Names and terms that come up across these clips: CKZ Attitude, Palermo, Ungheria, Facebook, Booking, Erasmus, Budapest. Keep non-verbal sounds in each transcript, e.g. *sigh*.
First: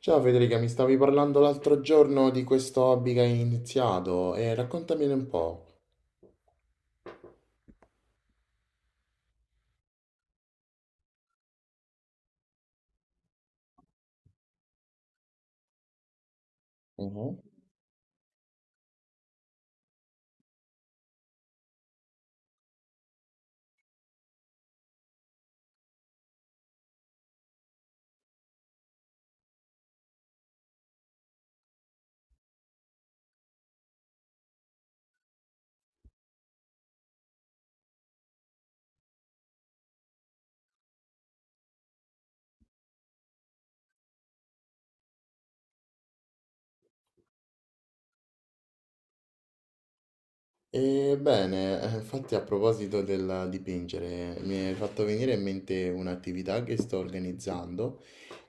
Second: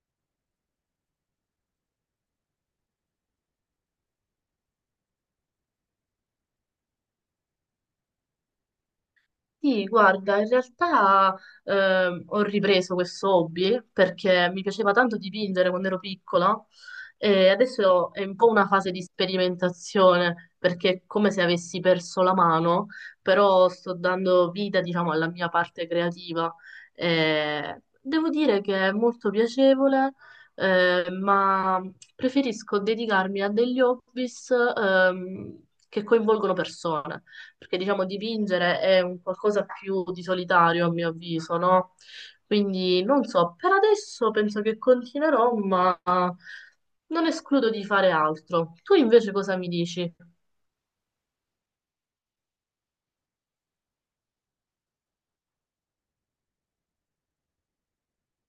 Ciao Federica, mi stavi parlando l'altro giorno di questo hobby che hai iniziato e raccontamene un po'. Sì, guarda, in realtà ho ripreso questo hobby perché mi piaceva tanto dipingere quando ero piccola Mhm. e adesso è un po' una fase di sperimentazione perché è come se avessi perso la mano, però sto dando vita, diciamo, alla mia parte creativa. E devo dire che è molto piacevole, ma preferisco dedicarmi a degli hobbies che coinvolgono persone perché diciamo dipingere è un qualcosa più di solitario a mio avviso, no? Quindi non so, per adesso penso che continuerò, ma non escludo di fare altro. Tu invece cosa mi dici? E bene, infatti a proposito del dipingere, mi è fatto venire in mente un'attività che sto organizzando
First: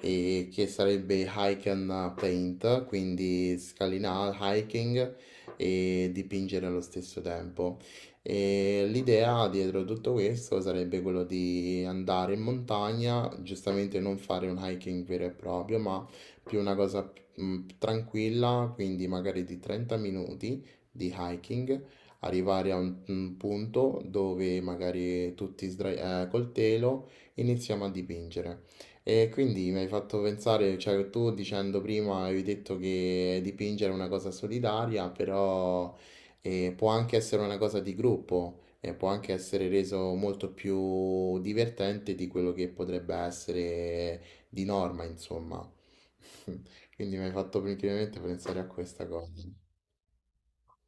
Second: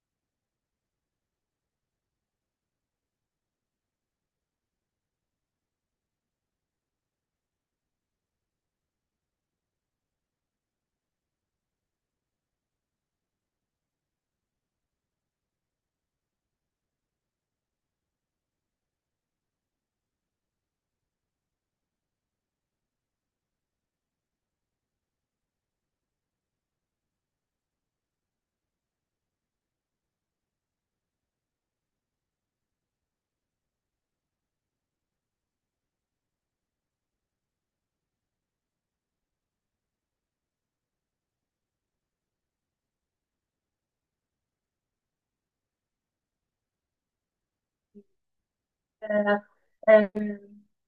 e che sarebbe hike and paint, quindi scalinare, hiking e dipingere allo stesso tempo. E l'idea dietro tutto questo sarebbe quello di andare in montagna, giustamente non fare un hiking vero e proprio, ma più una cosa tranquilla, quindi magari di 30 minuti di hiking arrivare a un punto dove magari tutti col telo iniziamo a dipingere. E quindi mi hai fatto pensare, cioè tu dicendo prima avevi detto che dipingere è una cosa solitaria, però può anche essere una cosa di gruppo e può anche essere reso molto più divertente di quello che potrebbe essere di norma, insomma. *laughs* Quindi mi hai fatto principalmente pensare a questa cosa. Eh, eh,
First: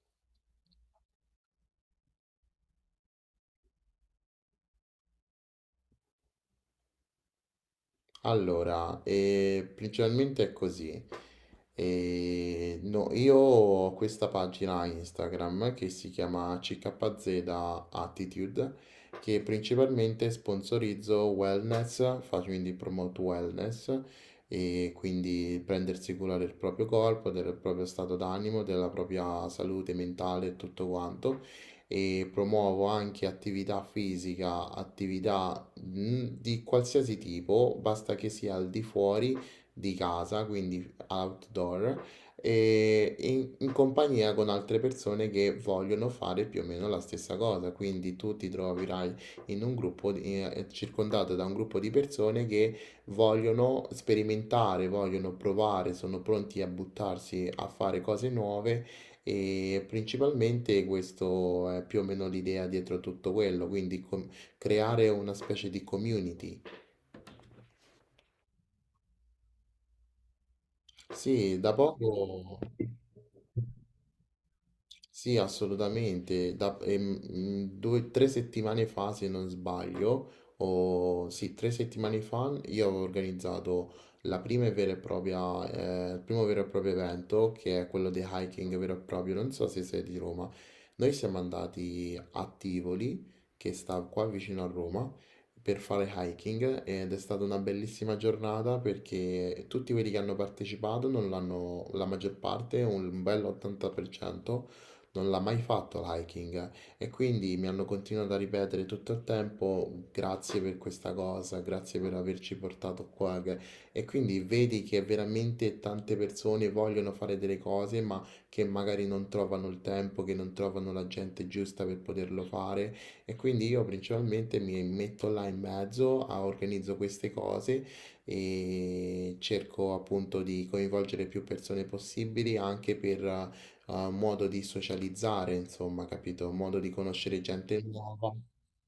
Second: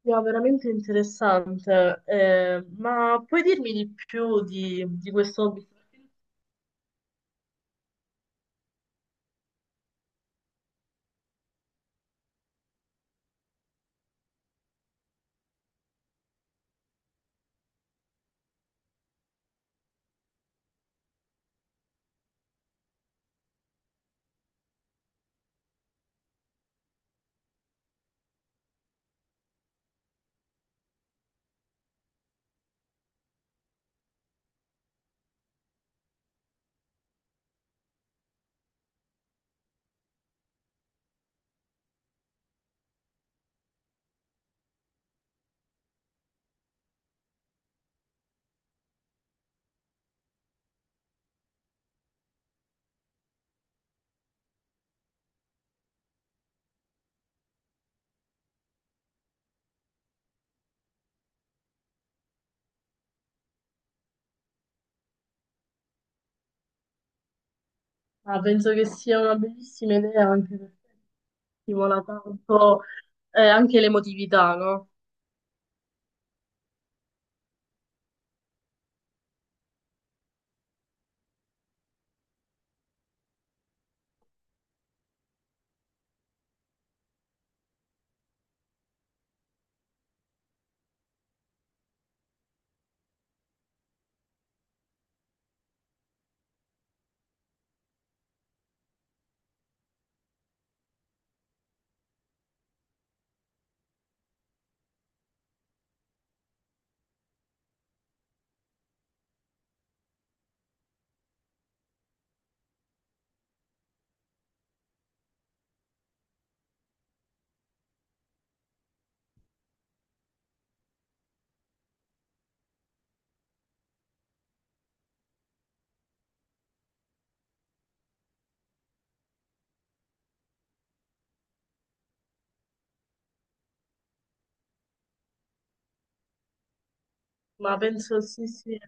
no, veramente interessante, ma puoi dirmi di più di questo hobby? Allora, principalmente è così. No, io ho questa pagina Instagram che si chiama CKZ Attitude, che principalmente sponsorizzo wellness, faccio quindi promote wellness, e quindi prendersi cura del proprio corpo, del proprio stato d'animo, della propria salute mentale e tutto quanto. E promuovo anche attività fisica, attività di qualsiasi tipo, basta che sia al di fuori di casa, quindi outdoor, e in compagnia con altre persone che vogliono fare più o meno la stessa cosa. Quindi tu ti troverai in un gruppo, circondato da un gruppo di persone che vogliono sperimentare, vogliono provare, sono pronti a buttarsi a fare cose nuove. E principalmente questo è più o meno l'idea dietro tutto quello, quindi creare una specie di community. Ah, penso che sia una bellissima idea anche perché Sì, da stimola poco. tanto anche l'emotività, no? Sì, assolutamente. Da, due, tre settimane fa, se non sbaglio, o sì, tre settimane fa, io avevo organizzato la prima e vera e propria, il primo vero e proprio evento, che è quello di hiking vero e proprio. Non so se sei di Roma. Noi siamo andati a Tivoli, che sta qua vicino a Roma, per fare hiking ed è stata una bellissima giornata perché tutti quelli che hanno partecipato, non l'hanno, la maggior parte, un bel 80% non l'ha mai fatto l'hiking e quindi mi hanno continuato a ripetere tutto il tempo grazie per questa cosa, grazie per averci portato e quindi vedi che veramente tante persone vogliono fare delle cose ma che magari non trovano il tempo, che non trovano la gente giusta per poterlo fare e quindi io principalmente mi metto là in mezzo, organizzo queste cose e cerco appunto di coinvolgere più persone possibili anche per ha un modo di socializzare, insomma, capito? Un modo di conoscere Ma gente penso nuova, sì, sì,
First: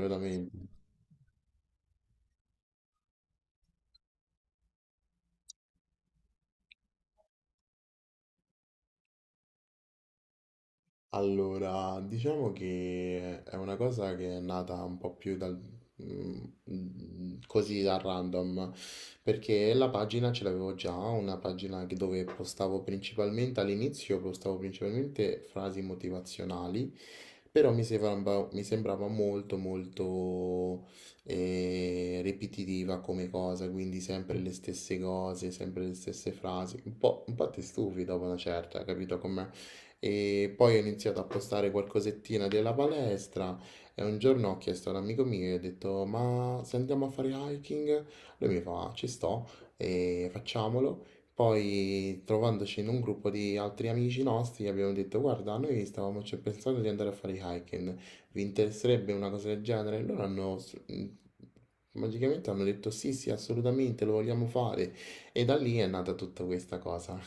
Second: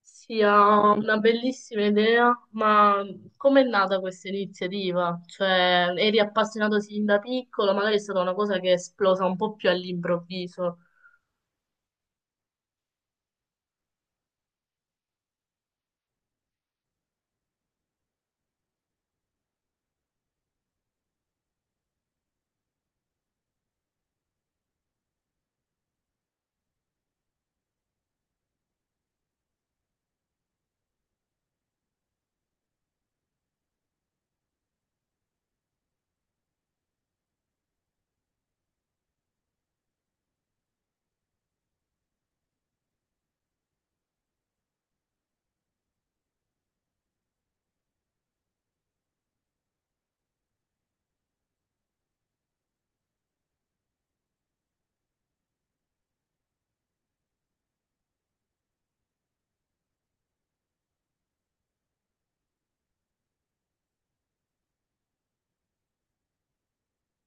sia una bellissima idea, ma com'è nata questa iniziativa? Cioè, eri appassionato sin da piccolo, magari è stata una cosa che è esplosa un po' più all'improvviso. Allora, diciamo che è una cosa che è nata un po' più dal, mm, così da random, perché la pagina ce l'avevo già, una pagina dove postavo principalmente all'inizio, postavo principalmente frasi motivazionali, però mi sembrava molto molto ripetitiva come cosa, quindi sempre le stesse cose, sempre le stesse frasi, un po' ti stufi dopo una certa, capito com'è? E poi ho iniziato a postare qualcosettina della palestra e un giorno ho chiesto ad un amico mio, gli ho detto, ma se andiamo a fare hiking? Lui mi fa, ci sto e facciamolo. Poi trovandoci in un gruppo di altri amici nostri gli abbiamo detto, guarda, noi stavamo cioè, pensando di andare a fare hiking, vi interesserebbe una cosa del genere? E loro hanno... magicamente hanno detto sì, sì, assolutamente, lo vogliamo fare. E da lì è nata tutta questa cosa.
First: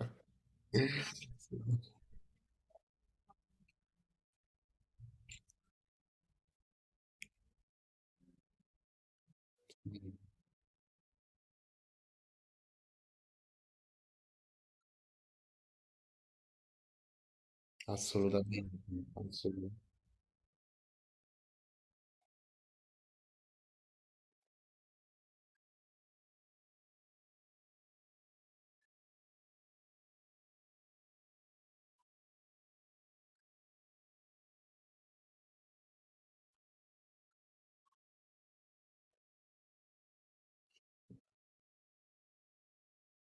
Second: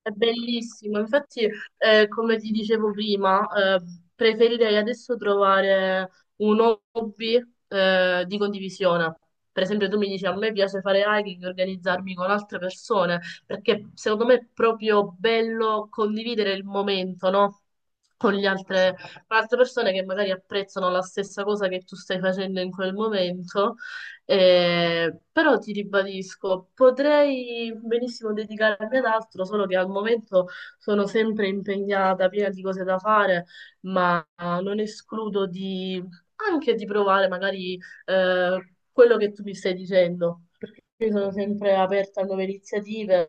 È bellissimo, infatti, *laughs* come ti dicevo prima, eh, preferirei adesso trovare un hobby, di condivisione. Per esempio, tu mi dici a me piace fare hiking e organizzarmi con altre persone, perché secondo me è proprio bello condividere il momento, no? Con gli Assolutamente, altre, con altre assolut- persone che magari apprezzano la stessa cosa che tu stai facendo in quel momento, però ti ribadisco, potrei benissimo dedicarmi ad altro, solo che al momento sono sempre impegnata, piena di cose da fare, ma non escludo di anche di provare magari quello che tu mi stai dicendo. Io sono sempre aperta a nuove iniziative,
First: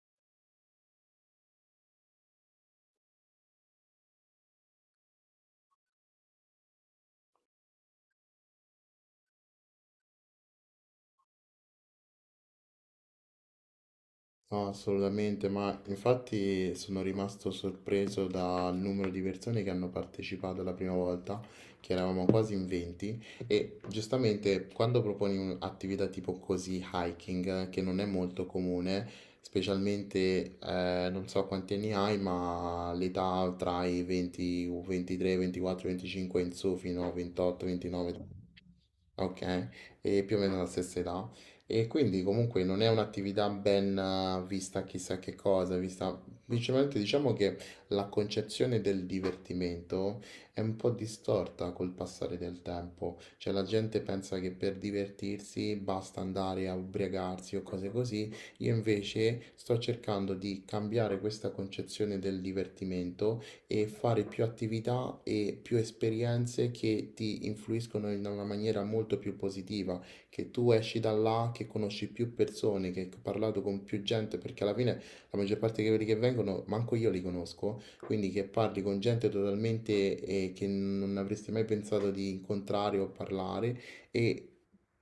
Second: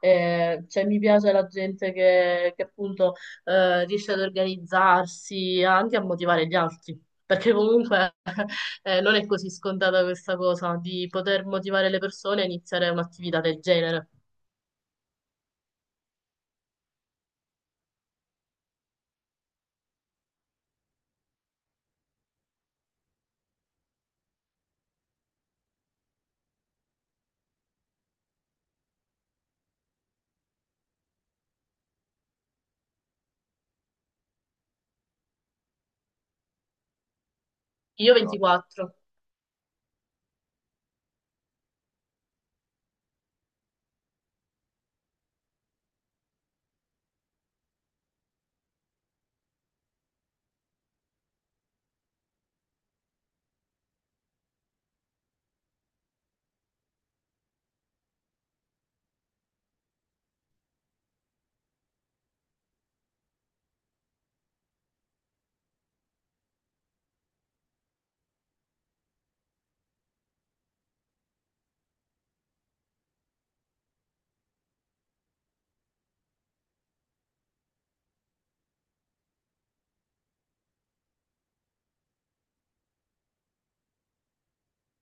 cioè mi piace la gente che appunto riesce ad organizzarsi, anche a motivare gli altri, perché comunque *laughs* non è così scontata questa cosa di poter motivare le persone a iniziare un'attività del genere. no, assolutamente, ma infatti sono rimasto sorpreso dal numero di persone che hanno partecipato la prima volta, che eravamo quasi in 20, e giustamente quando proponi un'attività tipo così, hiking, che non è molto comune, specialmente non so quanti anni hai, ma l'età tra i 20, 23, 24, 25 in su fino a 28, Io 29, No. 24, ok, e più o meno la stessa età. E quindi comunque non è un'attività ben vista chissà che cosa, vista principalmente diciamo che la concezione del divertimento è un po' distorta col passare del tempo, cioè la gente pensa che per divertirsi basta andare a ubriacarsi o cose così, io invece sto cercando di cambiare questa concezione del divertimento e fare più attività e più esperienze che ti influiscono in una maniera molto più positiva che tu esci da là, che conosci più persone, che hai parlato con più gente, perché alla fine la maggior parte di quelli che vengono, manco io li conosco, quindi che parli con gente totalmente che non avresti mai pensato di incontrare o parlare e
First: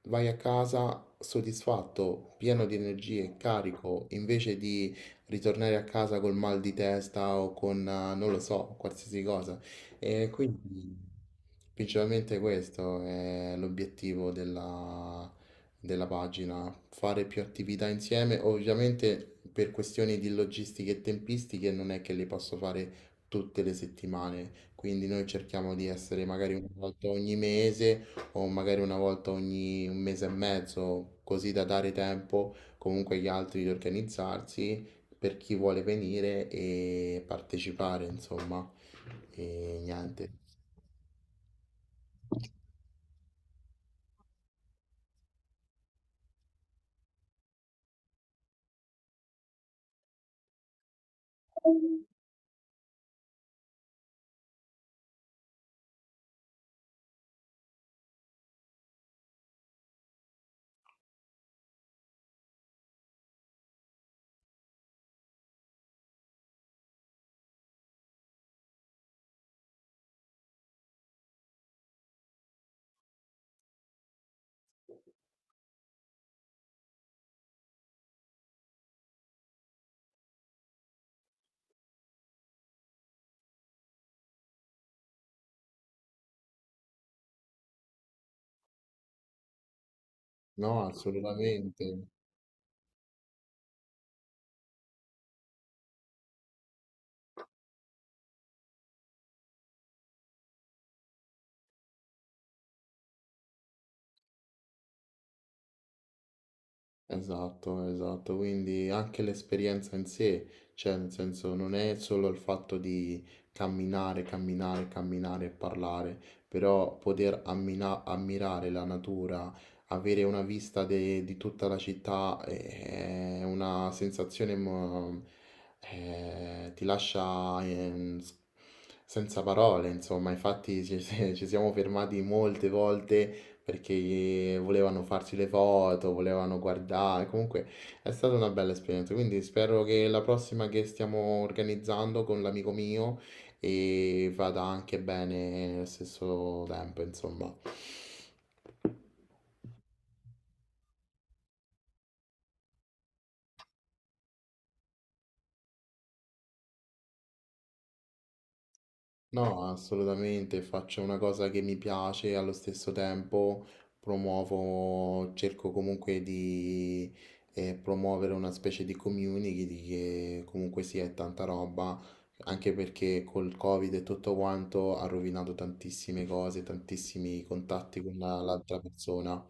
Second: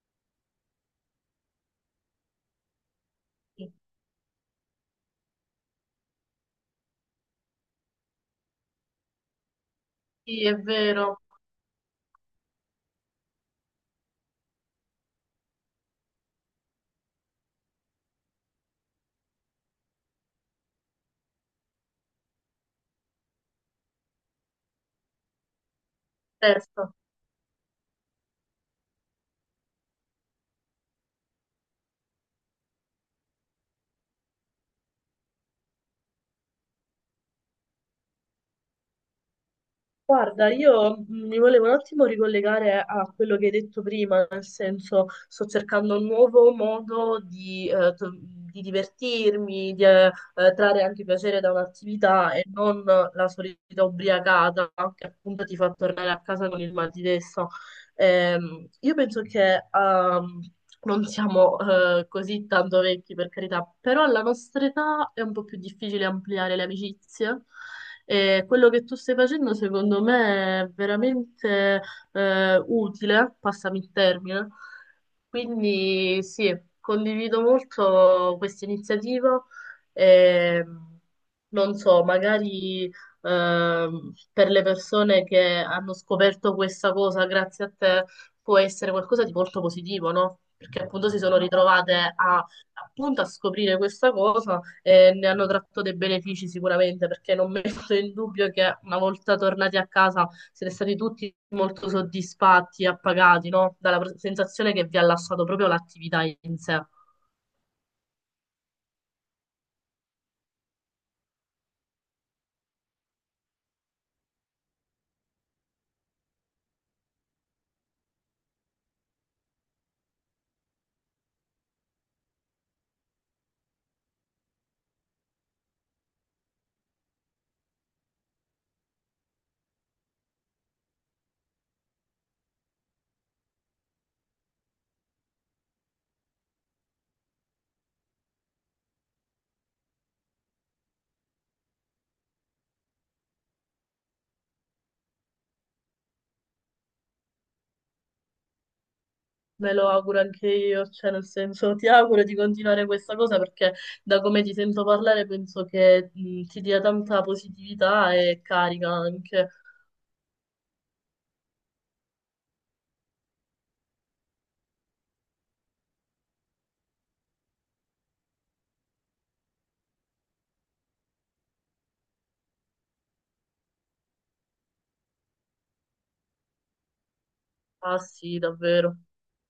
vai a casa soddisfatto, pieno di energie, carico, invece di ritornare a casa col mal di testa o con, non lo so, qualsiasi cosa. E sì, è quindi vero, principalmente questo è l'obiettivo della pagina, fare più attività insieme. Ovviamente per questioni di logistiche e tempistiche non è che le posso fare tutte le settimane, quindi noi cerchiamo di essere magari una terzo. volta ogni mese o magari una volta ogni un mese e mezzo, così da dare tempo comunque agli altri di organizzarsi per chi vuole venire e partecipare, insomma. E niente, Guarda, io mi volevo un attimo ricollegare a quello che hai detto prima, nel senso sto cercando un nuovo modo di, di divertirmi, di trarre anche piacere da un'attività e non la solita ubriacata che appunto ti fa tornare a casa con il mal di testa. Io penso che non siamo così tanto vecchi, per carità, però alla nostra età è un po' più difficile ampliare le amicizie. E quello che tu stai facendo, secondo me, è veramente utile, passami il termine. Quindi sì, condivido molto questa iniziativa. E, non so, magari per le persone che hanno scoperto questa cosa grazie a te può essere qualcosa di molto positivo, no? Perché no, appunto si sono assolutamente, ritrovate a, appunto a scoprire questa cosa e ne hanno tratto dei benefici sicuramente, perché non metto in dubbio che una volta tornati a casa siete stati tutti molto soddisfatti e appagati, no? Dalla sensazione che vi ha lasciato proprio l'attività in sé. esatto, esatto, quindi anche l'esperienza in sé, cioè nel senso non è solo il fatto di camminare, camminare, camminare e parlare, però poter ammirare la natura, avere una vista di tutta la città è una sensazione, ti lascia senza parole, insomma, infatti ci *laughs* ci siamo fermati molte volte perché volevano farsi le foto, volevano guardare, comunque è stata una bella esperienza, quindi spero che la prossima che stiamo organizzando con l'amico mio e vada anche bene allo stesso tempo, insomma. Me lo auguro anche io, cioè nel senso ti auguro di continuare questa cosa perché da come ti sento parlare penso che ti dia tanta positività e carica anche. No, assolutamente, faccio una cosa che mi piace e allo stesso tempo promuovo, cerco comunque di promuovere una specie di community di che comunque sia è tanta roba, anche perché col Covid e tutto quanto ha rovinato tantissime cose, tantissimi Ah contatti con sì, l'altra davvero. persona.